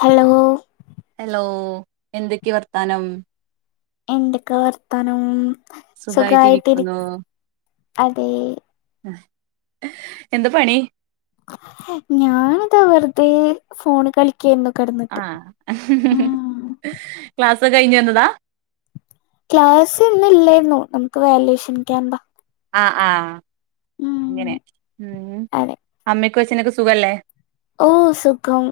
Hello hello എന്തൊക്കെയ വർത്താനം? എന്തൊക്കെ വർത്തനം സുഖമായിട്ടിരി സുഖായിട്ടിരിക്കുന്നു അതെ എന്താ പണി? ഞാനിത വെറുതേ ഫോണ് കളി ആ ക്ലാസോക്കെ കഴിഞ്ഞു വന്നതാ? ക്ലാസ്സ് ന്ന് ഇല്ലായിരുന്നു നമുക്ക് വാ ലുയേഷൻ ക്യാമ്പ ആ ആഹ ഇങ്ങനെ മ്മ് അതെ അമ്മക്കു വച്ചനൊക്കെ സുഖല്ലേ? ഓ സുഖം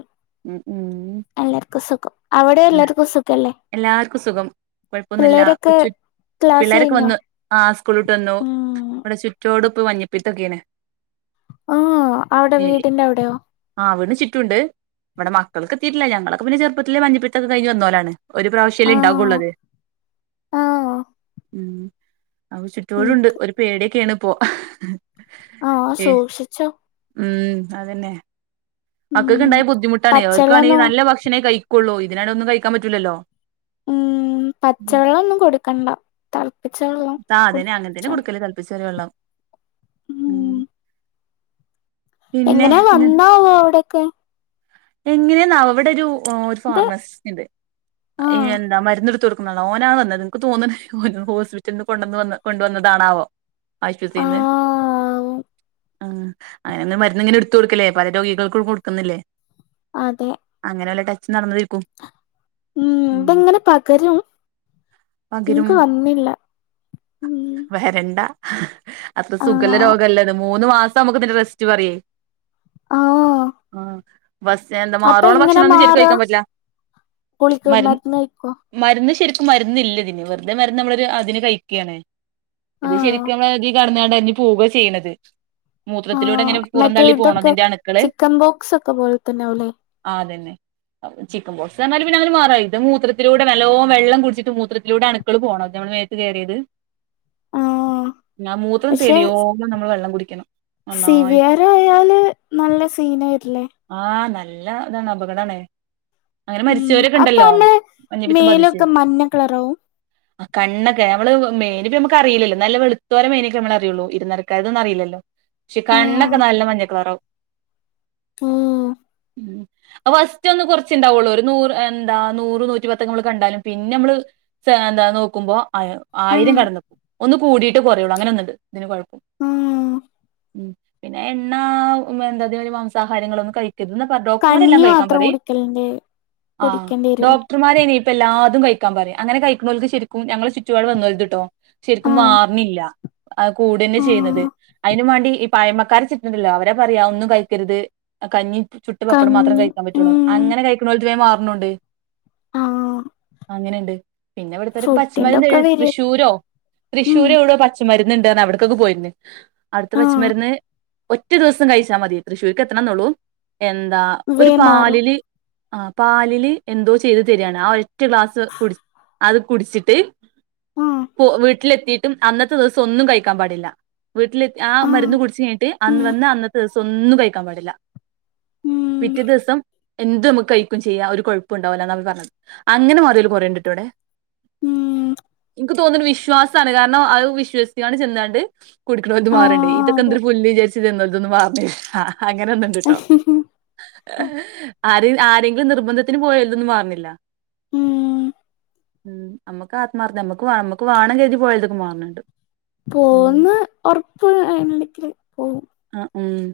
ഉം ഉം എല്ലർക്കും സുഖം അവിടെ എല്ലാർക്കും സുഖല്ലേ എല്ലാർക്കും സുഖം കൊഴപ്പൊന്നുല്ല പിള്ളേരൊക്കെ കൊച്ചു... ക്ലാസ് പിള്ളേരൊക്കെ കഴിഞ്ഞോ വന്നു ആ സ്കൂൾ വിട്ട് വന്നു ഉം ഇവിടെ ചുറ്റോടിപ്പൊ മഞ്ഞപ്പീത്തൊക്കെണ് ആ അവിടെ വീടിന്റെ അവിടെയോ ണ്ട് ഇവിടെ മക്കൾക്ക് എത്തിയിട്ടില്ല ഞങ്ങളൊക്കെപിന്നെ ചെറുപ്പത്തിലെ മഞ്ഞപ്പത്തൊക്കെ കഴിഞ് വന്നോലാണ് ഒരു പ്രാവശ്യല്ലെ ആ ഉണ്ടാകുള്ളത് ആ അവ ചുറ്റൊടുണ്ട് എനിക്ക് ണ്ട് ഒരു പേടിയൊക്കെണ് പ്പൊ ആഹ സൂക്ഷിച്ചോ ഉം അതെന്നെ ഉം മക്കൾക്ക്ണ്ടായ ബുദ്ധിമുട്ടാണെ അവർക്കണെങ്കി പച്ചള്ളനോ നല്ല ഭക്ഷണേ കഴി.. ളു ഇതിനാണെ ഒന്നും കഴിക്കാൻ പറ്റൂലല്ലോ ഉം പച്ചവള്ളം ഒന്നും കൊടുക്കണ്ട ത ആ അ തേനെ അങ്ങനത്തേനെ കൊടുക്കല് തെളപ്പിച്റിയെ ഉള്ളം ഉ ഉം എങ്ങനെ വന്നാവോ അവിടോക്കേ? എങ്ങനെയെന്നാ അവിടെ ഒരു ഒരു ഇത് ഫാർമസിസ്റ്റ് ഉണ്ട് ആഹ് എന്താ മരുന്നടുത്ത ഓനാ വന്നത് നിനക്ക് തോന്നണ് ഓ ഹോസ്പിറ്റലന്ന് കൊണ്ടന്ന് കൊണ്ട വന്നതാണാവോ ആശ്പത്തിന്ന് ആഹ് ആ അങ്ങനെ ഒന്നും മരുന്ന് ഇങ്ങനെ എടുത്ത് കൊടുക്കല്ലേ പല രോഗികൾക്ക കൊടുക്കുന്നില്ലേ.. അതെ അങ്ങനെയുള്ള ട ഉം ഇതെങ്ങനെ പകരും പകരും നിനക്ക് വന്നില്ല ഉ വരണ്ട അത്ര സുഖല്ല രോഗല്ലത് മൂന്ന് മാസം നമുക്ക് ഇതിന്റെ റെസ്റ്റ് പറയേ ആഹ് [inaudible] അപ്പൊ എങ്ങനെ ഭക്ഷണം ഒന്നും ശെരിക്കും മാറാ കഴിക്കാൻ പറ്റില്ല ഗുളിക മരുന്ന് കഴിക്കോ മരുന്ന് ശരി മരുന്നില്ല ഇതിന് വെറുതെ മരുന്ന് നമ്മള ഒരു അതിന് കഴിക്കുകയാണ് ഇത് ആഹ് ശരിക്കും നമ്മ [inaudible] പോകചെയാണത് ആ മറ്റേ ഇതൊക്കെ അണുക്കള് ചിക്കൻ പോക്സ് ഒക്കെ പോലെ തന്നെയവുല്ലേ അതെന്നെ ചിക്കൻപോക്സ് ന്നറിഞ്ഞാല് [unintelligible] ഇതു മൂത്രത്തിലൂടെ നല്ലോം വെള്ളം കുടിച്ചിട്ട് മൂത്രത്തിലൂടെ അണുക്കള് പോണം മേത്ത് കയറിയത് ആ മൂത്രം തെളിയോെളം നമ്മള് വെള്ളം കുടിക്കണം നന്നായിട്ട് സിവിയറ് ആയാല് നല്ല സീന് വരില്ലേ? ആഹ നല്ല താണ് അപകടാണ് അങ്ങനെ ഉം മരിച്ചവരൊക്കെ അപ്പൊ ഇണ്ടല്ലോ നമ്മള് മഞ്ഞപിത്തം ബാധിച്ച് മേലൊക്കെ മഞ്ഞ കളറാവും കണ്ണൊക്കെ നമ്മള് മേല് പി നമ്മക്കറിയില്ലല്ലോ വെളുത്തൊരെ മേലെമ്മക്ക് അറിയുള്ളു ഇരുനിറ ക്കാരുടെന്നും അറില്ലല്ലോ പക്ഷി ആഹ് കണ്ണൊക്കെ നല്ല മഞ്ഞക്കളറാകും ആഹ് ഉം ആ ഫസ്റ്റ് ഒന്ന് കൊറച്ണ്ടാവുള്ളൂ ഒരു നൂറ് എന്താ നൂറ് നൂറ്റി പത്തെമ്മള് കണ്ടാലും പിന്നെ മ്മള് [unintelligible] ന്താനോക്കുമ്പോ ആയിരം ആഹ് കടന്നു ഒന്ന് കൂടിയിട്ട് കുറയുള്ളൂ അങ്ങനെ ഒന്നുണ്ട് ഇതിന് കുഴപ്പം മ്മ് ഉം പിന്നെ എണ്ണാ, എന്താ ഇത് വരെ മാംസാഹാരങ്ങളൊന്നും കഴിക്ക ഇത് ന്ന് കഞ്ഞി പ്പൊ‌ഡോക്ടർമാരെല്ലാം കഴിക്കാൻ മാത്രം പറേ കുടിക്കലിണ്ട് ആ കുടിക്കേണ്ടി വരൂല്ലേ ഡോക്ട. ഇപ്പ എല്ലാതും കഴിക്കാൻ പറയും അങ്ങനെ കഴിക്കണോൽത് ശരിക്കും ഞങ്ങളെ ചുറ്റുപാട് വന്നോൽത്ട്ടൊ ശരിക്കും ആഹ് മാറിണില്ല ആകൂടെന്നെ ചെയ്യുന്നത് ആഹ് അയിനുംമാണ്ടി ഈ പഴമക്ക കാണിച്ചിട്ടുമില്ല അവരാപറയാ ഒന്നും കഴിക്കരുത് അകഞ്ഞി ചുട്ട പപ്പടം മാത്രം കഞ്ഞി കഴിക്കാൻ പറ്റുള്ളൂ അങ്ങനെ കഴിക്കുണോൽത് വേം മാറുന്നുണ്ട് ആ അങ്ങനെയുണ്ട് പിന്നെ ഇവിടത്തൊരു ഫുഡിന്റെ പച്ചമരുന്ന് ഒക്കെ എഴുതി വര് തൃശ്ശൂരോ ഉം തൃശ്ശൂർ എവിടെ പച്ചമരുന്ന് [unintelligible] അവിടക്കൊക്കെ പോയിരുന്നു അവിടുത്തെ ആഹ് പച്ചമരുന്ന് ഒറ്റ ദിവസം കഴിച്ചാൽ മതി തൃശൂർക്ക് എത്ത ണം എന്നള്ളൂ എന്താ ഒരു വേം മാറും പാലില് ആ പാലില് എന്തോ ചെയ്ത് തരിയാണ് ആ ഒറ്റ ഗ്ലാസ് കുടി അത് കുടിച്ചിട്ട് ആഹ് പോ വീട്ടിലെത്തിട്ടും അന്നത്തെ ദിവസം ഒന്നും കഴിക്കാൻ പാടില്ല വീട്ടിലെത്തി ആ ആഹ് മരുന്ന് കുടിച്ച് ഉം കഴിഞ്ഞിട്ട് ഉം പിറ്റേ ദിവസം എന്ത് നമുക്ക് കഴിക്കും ചെയ്യാം കുഴപ്പമുണ്ടാവില്ലാന്ന് അവർ പറഞ്ഞത് അങ്ങനെ മാറിയോല് കുറേണ്ടിട്ടോ ഇവിടെ ഉം എനിക്ക് തോന്നുന്നത് വിശ്വാസമാണ് കാരണം അത് വിശ്വസിച്ചാണ്ട് ചെന്നാണ്ട് കുടിക്കണോൽത് മാറ്ണ്ട് ആഹ് ഇതൊക്കെന്തൊരു ഇതൊക്കെ അതെ എന്തൊരു പുല്ല് ന്ന് വിചാരിച്ച് ചെല്ലുന്നവരുത് മാറുന്നില്ല അങ്ങനൊന്നുണ്ട്ട്ടോ ആര് ആരെങ്കിലും നിർബന്ധത്തിന് പോയോൾതൊന്നും മാറുന്നില്ല ഉം ഉം നമ്മുക്ക് ആത്മാർത്ഥ നമ്മക്ക് നമ്മുക്ക് വേണം കരുതി പോയതൊക്കെ മാറണണ്ട് പോന്ന് ഉറപ്പ് [unintelligible] ആ ഉം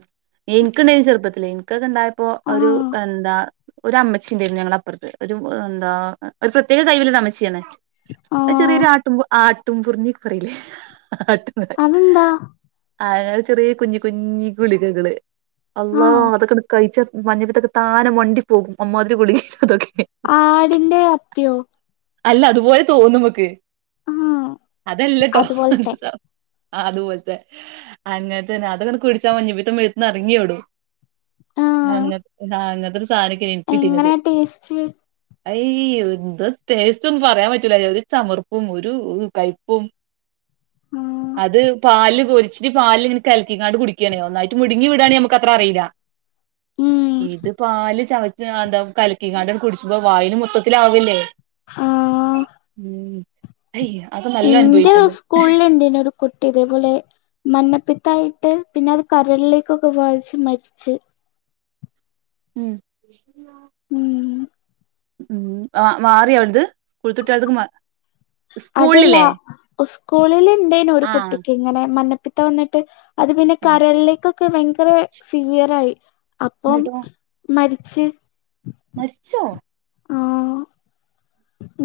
എനിക്കിണ്ടായിന് ചെറുപ്പത്തില് എനിക്കൊക്കെ ഇണ്ടായപ്പോ ഒരു ആഹ് എന്താ ഒരു അമ്മച്ചിന്റായിരുന്നു ഞങ്ങളെ അപ്പുറത്ത് ഒരു എന്താ ഒരു പ്രത്യേക കഴിവുള്ള അമ്മച്ചിയാണ് ആഹ് ചെറിയൊരു ആട്ടുംപൂർ ആ ആട്ടുംപൂർന്ന് പറയിലേ [unintelligible] അതെന്താ ചെറിയ കുഞ്ഞ് കുഞ്ഞി ഗുളികകള് അള്ളാ ആഹ് അതൊക്കെ കഴിച്ച മഞ്ഞപ്പീത്തൊക്കെ താനെ മണ്ടിപോകും അമ്മാതിരി ഗുളികെ അതൊക്കെ ആടിന്റെ അപ്പിയോ അല്ല അതുപോലെ തോന്നമക്ക് ആ അതല്ലട്ടോ അതുപോലത്തെ അതുപോലത്തെ അങ്ങനത്തെ തന്നെ അതങ്ങനെ കുടിച്ച മഞ്ഞപ്പിത്തം മേത്ത്ന്ന് ഇറങ്ങിയോടും ആ അങ്ങ ആഹ അങ്ങത്തൊരു സാധനൊക്കെയ എനിക്ക് കിട്ടിയിരുന്നത് എങ്ങനെ ടേസ്റ്റ് അയ്യ് എന്താ ടേസ്റ്റ് ഒന്നും പറയാൻ പറ്റൂല ഒരു ചമർപ്പും ഒരു കൈപ്പും ആ അത് പാലിൽ കൊരിച്ചിട്ട് പാലില് ഇങ്ങനെ കലക്കിങ്ങാട് കുടിക്ക ഒന്നായിട്ട് മുടുങ്ങി വീടാണെങ്കിൽ നമക്ക് അത്ര അറിയില്ല ഉം ഇത് പാല് ചവ [unintelligible] എന്താ കലക്കികാണ്ട് കുടിച്ചിക്കോ വായിലും മൊത്തത്തിലാവല്ലേ ആ അയ് അത് നല്ലോ ഇന്റെ അനുഭവിച്ചിണ്ട് സ്കൂളിൽ ണ്ടായിരുന്നു ഒരു കുട്ടി ഇതേപോലെ മന്ന അപ്പത്തായിട്ട് പിന്നെ അത് കരളിലേക്കൊക്കെ വാദിച്ച് മരിച്ച് ഉം ഉം ഉം ആ മാറിയോ ഓൽത് [unintelligible] അതല്ല സ്കൂളിൽ ഉണ്ടായിരുന്നു ഒരു ആഹ് കുട്ടിക്ക് ഇങ്ങനെ മഞ്ഞപ്പിത്തം വന്നിട്ട് അത് പിന്നെ കരളിലേക്കൊക്കെ ഭയങ്കര സിവിയർ ആയി അപ്പം എന്നിട്ടോ മരി ച്ച് മരിച്ചോ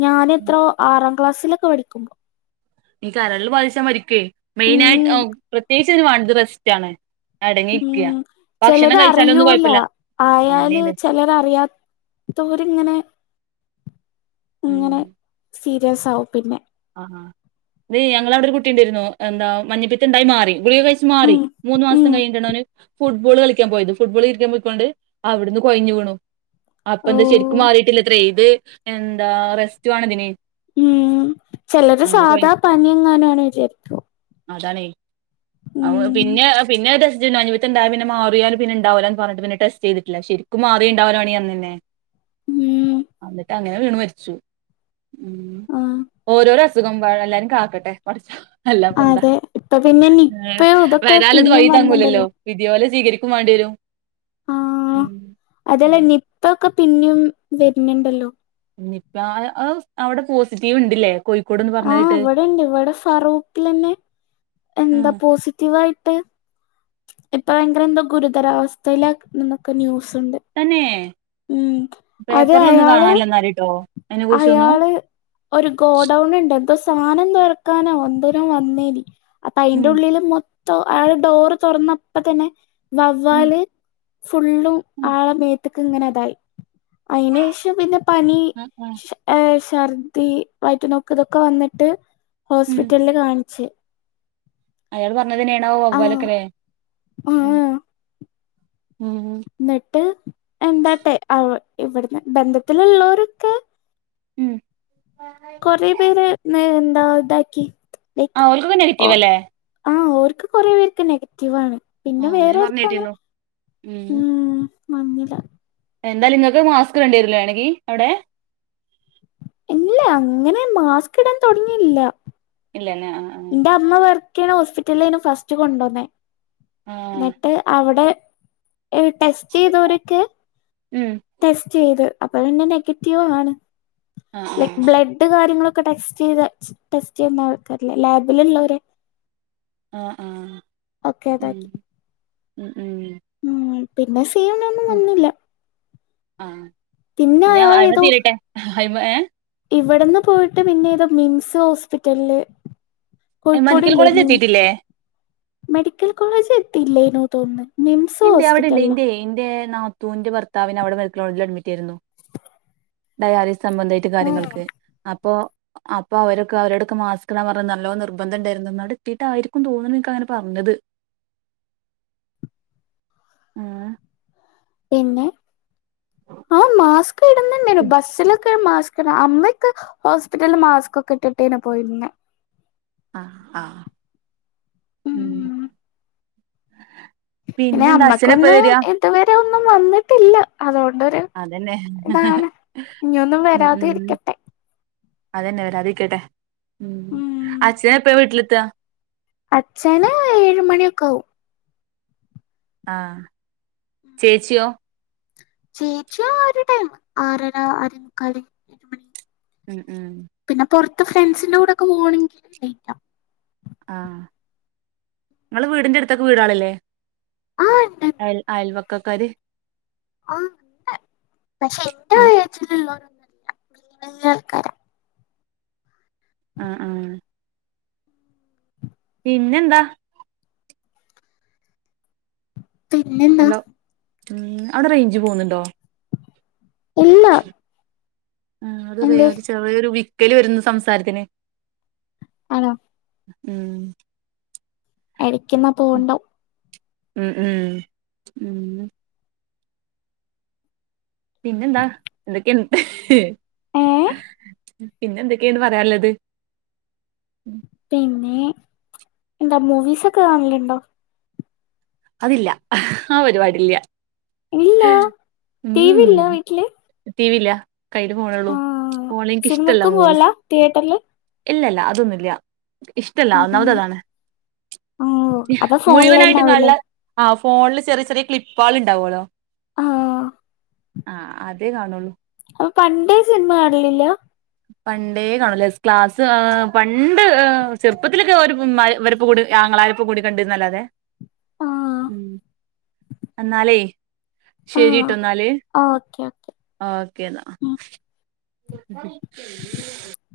ഞാൻ ഉം എത്രോ ആറാം ക്ലാസ്സിലൊക്കെ പഠിക്കുമ്പോ ഇനി കരളിൽ ബാധിച്ചാൽ മരിക്കുവേ ഉം മെയിനായിട്ട് പ്രത്യേകിച്ച് ഇതിന് വേണ്ടത് റസ്റ്റാണ് ഉം ചിലത് കഴിച്ചാലൊന്നും അറിയൂല കുഴപ്പമില്ല ആയാല് അങ്ങനെയുണ്ട് ചിലരറിയാ തോരിങ്ങനെ ഇങ്ങനെ ഉം സീരിയസ് ആവും പിന്നെ ആ അ ഞങ്ങളെ അവിടെ ഒരു കുട്ടി ഉണ്ടായിരുന്നു എന്താ മഞ്ഞപ്പിത്തം ഉണ്ടായി മാറി ഗുളിക കഴിച്ച് മാറി ഉം മൂന്ന് ഉം മാസം കഴിഞ്ഞിട്ടാണ് അവന് ഫുട്ബോൾ കളിക്കാൻ പോയത് ഫുട്ബോൾ കളിക്കാൻ പോയിക്കൊണ്ട് അവിടുന്ന് കൊഴഞ്ഞ് വീണു അപ്പ ഓ എന്താ ശരിക്കും മാറിട്ടില്ല അത്ര ഇത് എന്താ റെസ്റ്റ് വാണതിന് ഉം ചിലര് സാധാ പനിയെങ്ങാനുമാണ് വിചാരിക്കും അതാണേ ഉം അപ്പൊ പിന്നെ പിന്നെ ടെസ്റ്റ് [unintelligible] ഉണ്ടും പിന്ന മാറിയാൽ പിന്നെ ഉണ്ടാവൂല്ലാന്ന് പറഞ്ഞിട്ട് പിന്നെ ടെസ്റ്റ് ചെയ്ട്ടില്ല ശരിക്കും മാറി ഉണ്ടാവോണ അന്നെ ഉം എന്നിട്ട് അങ്ങനെ വീണ് മരിച്ചു ഉം ആഹ് ഓരോരൊ അസുഖം എമ്പാട് എല്ലാരും കാക്കട്ടെ പടച്ചോൻ അല്ലാപ്പ എന്താ അതെ ഇപ്പ പിന്നെ എ നിപ്പയും ഇതൊക്കെ വരാള്ളത് പിന്നിം വഴീ തങ്ങൂലല്ലോ വന്ന്ണ്ടല്ലോ വിധി പോലെ സ്വീകരിക്കും വേണ്ടി വരും ആ അതല്ലെ നിപ്പ ഒക്കെ പിന്നെയും വരുന്നുണ്ടല്ലോ നിപ്പ അത് അവിടെ പോസിറ്റീവ് ഉണ്ട്ല്ലേ ആ ഇവിടെ ഉണ്ട് ഇവിടെ ഫറൂഖിലന്നെ എന്താ ആഹ് പോസിറ്റീവ് സിറ്റിവായിട്ട് ഇപ്പൊ ഭയങ്കര എന്തോ ഗുരുതരാവസ്ഥയിലാ എന്നൊക്കെ ന്യൂസ് തന്നെ അത് പേപ്പറിലൊന്നും അയാള് കാണാല്ലാ എന്നാൽട്ടോ അയാള് ഒരു ഗോഡൗൺ ഉണ്ട് എന്തോ സാധനം തുറക്കാനോ എന്തോനോ വന്നേന് അപ്പ അതിന്റെ ഉം ഉള്ളിലും മൊ അയാള് ഡോറ് തുറന്ന് അപ്പോ തന്നെ ഉം വവ്വാല് ഫുള്ളും ഉം ആളമേത്തക്ക് ഇങ്ങനെ അതായി അതിന് ശേഷം പിന്നെ പനി ആഹ് ആഹ് ഛർദി വയറ്റ് നോക്ക് ഇതൊക്കെ വന്നിട്ട് ഹോസ്പിറ്റലില് കാണിച്ച് അയാൾ പറഞ്ഞതന്നെയണാവൊ ആഹ് വവ്വാലൊക്കെല്ലേ ആഹ് ഉം എന്നിട്ട് എന്താട്ടെ അവി ഇവിടുന്ന് ബന്ധത്തിലുള്ളവരൊക്കെ ഉം പേര് നെ എന്താ ഇതാക്കി ആ ഓർക്ക് ഒക്കെ നെഗറ്റീവ് അല്ലേ അവർ കുറെ പേർക്ക് നെഗറ്റീവ് ആണ് പിന്നെ ആഹ് വേറെ പറഞ്ഞ് ആർക്കും അങ്ങനെ കേട്ടിരുന്നു ഉം വന്നില എന്തായാലും നിങ്ങൾക്ക് മാസ്ക് വേണ്ടി വരില്ലെ വേണോങ്കി അവിടെ ഇല്ല അങ്ങനെ മാസ്ക് ഇടാൻ തുടങ്ങിയില്ല തന്നെ ആ ആ ഹോസ്പിറ്റലിലായിനു ഫസ്റ്റ് കൊണ്ടുവന്നേ ആഹ് എന്നിട്ട് അവിടെ ഏ ടെസ്റ്റ് ചെയ്തോരുക്കു ആഹ് ടെസ്റ്റ് ചെയ്ത് അപ്പൊ പിന്നെ നെഗറ്റീവ് ആണ് ആഹ് ലൈക്ക് ബ്ലഡ് കാര്യങ്ങളൊക് ടെസ്റ്റ് ചെയ്ത ടെസ്റ്റ് ചെയ്യുന്ന ആൾക്കാരില്ലേ ലാബിലുള്ളവരെ ആ ആ ഒക്കെ ഉം അതാക്കി ഉം ഉം ഉം പിന്നെ സീനൊന്നും വന്നില്ല ആ പിന്നെ ഞാൻ അദ്യമേ തീരട്ടെ ആദ്യമേ ഇവിടന്ന് പോയിട്ട് പിന്നെതൊ മിംസ് ഹോസ്പിറ്റലില് കോഴിക്കോട് മെഡിക്കൽ ഇല്ലേ കോളേജ് മിംസ് എത്തിയിട്ടില്ലേ മെഡിക്കൽ കോളേജ് എത്തിയില്ലേയ്നു തോന്നുന്ന് ഉണ്ട് അവിടെ ഉണ്ട് ഇന്റെ ഇന്റെ നാത്തൂന്റെ ഭർത്താവിനു അവിടെ മെഡിക്കൽ കോളേജിൽ അഡ്മിറ്റ് ആയിരുന്നു ഡയാലി സംബന്ധമായിട്ട് കാര്യങ്ങൾക്ക് അപ്പോ അപ്പൊ അവരൊക്കെ അവരോടൊക്കെ മാസ്ക്കിടാൻ പറഞ് നല്ലോ നിർബന്ധം ഉണ്ടായിരുന്നു എന്ന് അവിടെ എത്തിയിട്ടായിരിക്കും തോന്നുന്നു എനക്ക് അങ്ങനെ പറഞ്ഞത് ആ പിന്നെ ആ മാസ്ക് ഇടുന്നുന്നുണ്ടേയ്നു ബസിലൊ മാസ്ക്കിട അമ്മയൊക്കെ ഹോസ്പിറ്റലിൽ മാസ്ക് ഒക്കെ ഇട്ടിട്ടേനു പോയിരുന്നെ ആ ആ ഉം പിന്നെ പിന്നെന്താ അച്ഛനെപ്പ അമ്മക്കൊന്നും വരാ ഇതുവരെ ഒന്നും വന്നിട്ടില്ല അതോടെ ണ്ടൊരു അതന്നെ ഇതാണ് ഇനിയൊന്നും ഉം വരാതെ ഉം ഇരിക്കട്ടെ അതന്നെ വരാതെ ഇരിക്കട്ടെ ഉം അച്ഛൻ എപ്പഴാ വീട്ടിലെത്താ അച്ഛന് ഏഴു മണിയൊക്കെ ആവും ആഹ് ചേച്ചിയോ ചേച്ചി ആരുടൈം ആറര ആറെമുക്കാല് എട്ടുമണി ഉം ഉം പിന്നെ പൊറത്ത് ഫ്രണ്ട്സിന്റെ കൂടെക്കെ പോണെങ്കും ലേറ്റ് ആവും ആ ങ്ങള് വീടിന്റെടുത്തൊക്കെ വീടാളില്ലേ ആ ഉണ്ട് അയൽ അയൽവക്കക്കാര് ആ [unintelligible] വല്യ ആൾക്കാരാ ആ ആ പിന്നെന്താ പിന്നെന്താ ഹലോ അവിടെ റേഞ്ച് പോന്നുണ്ടോ ഇല്ല ആ അത്റേ എന്ത് ഒരു ചെറിയൊര് വിക്കല് വരുന്നു സംസാരത്തിന് ആണോ ഉം എടക്ക്ന്ന പോണ്ടോ ഉം ഉം ഉം പിന്നെന്താ എന്തൊക്കെ എ ഏ പിന്നെ എന്തൊക്കെയാണ് പറയാനുള്ളത് പിന്നെ എന്താ മൂവിസ് ഒക്കെ കാണലുണ്ടോ അതില്ല ആ പരിപാടിയില്ല്യ ഇല്ല ടീവില്ല വീട്ടില് ടിവില്ല കയ്യിൽ ഫോണെള്ളൂ ആ പോലേ എനിക്ക് ഇഷ്ടല്ല സിനിമക്കും മൂവീസ് പോവല്ല തിയേറ്ററില് ഇല്ലല്ല അതൊന്നുല്ല്യ ഇഷ്ടല്ല ഒന്നാമത് ഉം അതാണ് ഓ അപ്പൊ ഫോണിലന്നെ മുഴുവനായിട്ടൊന്നല്ല ആവൂലേ ആഫ് ഫോണില് ചെറിയ ചെറിയ ക്ലിപ്പാൾ ഇണ്ടാവല്ലോ ആ ആ അതേ കാണുള്ളൂ അപ്പൊ പണ്ടേ സിനിമ കാണലില്ല പണ്ടേ കാണുല്ല ക്ലാസ് പണ്ട് ചെറുപ്പത്തിലൊക്കെ ഒരു ഇവര് [unintelligible] ആങ്ങങ്ങളാരിപ്പോ കൂടി കണ്ടിന്നല്ലാതെ ആ ഉം എന്നാലേ ആ ശരിട്ടൊന്നാല് ഓക്കെ ഓക്കെ ഓക്കേ എന്നാ ഉം [unintelligible] [inaudible]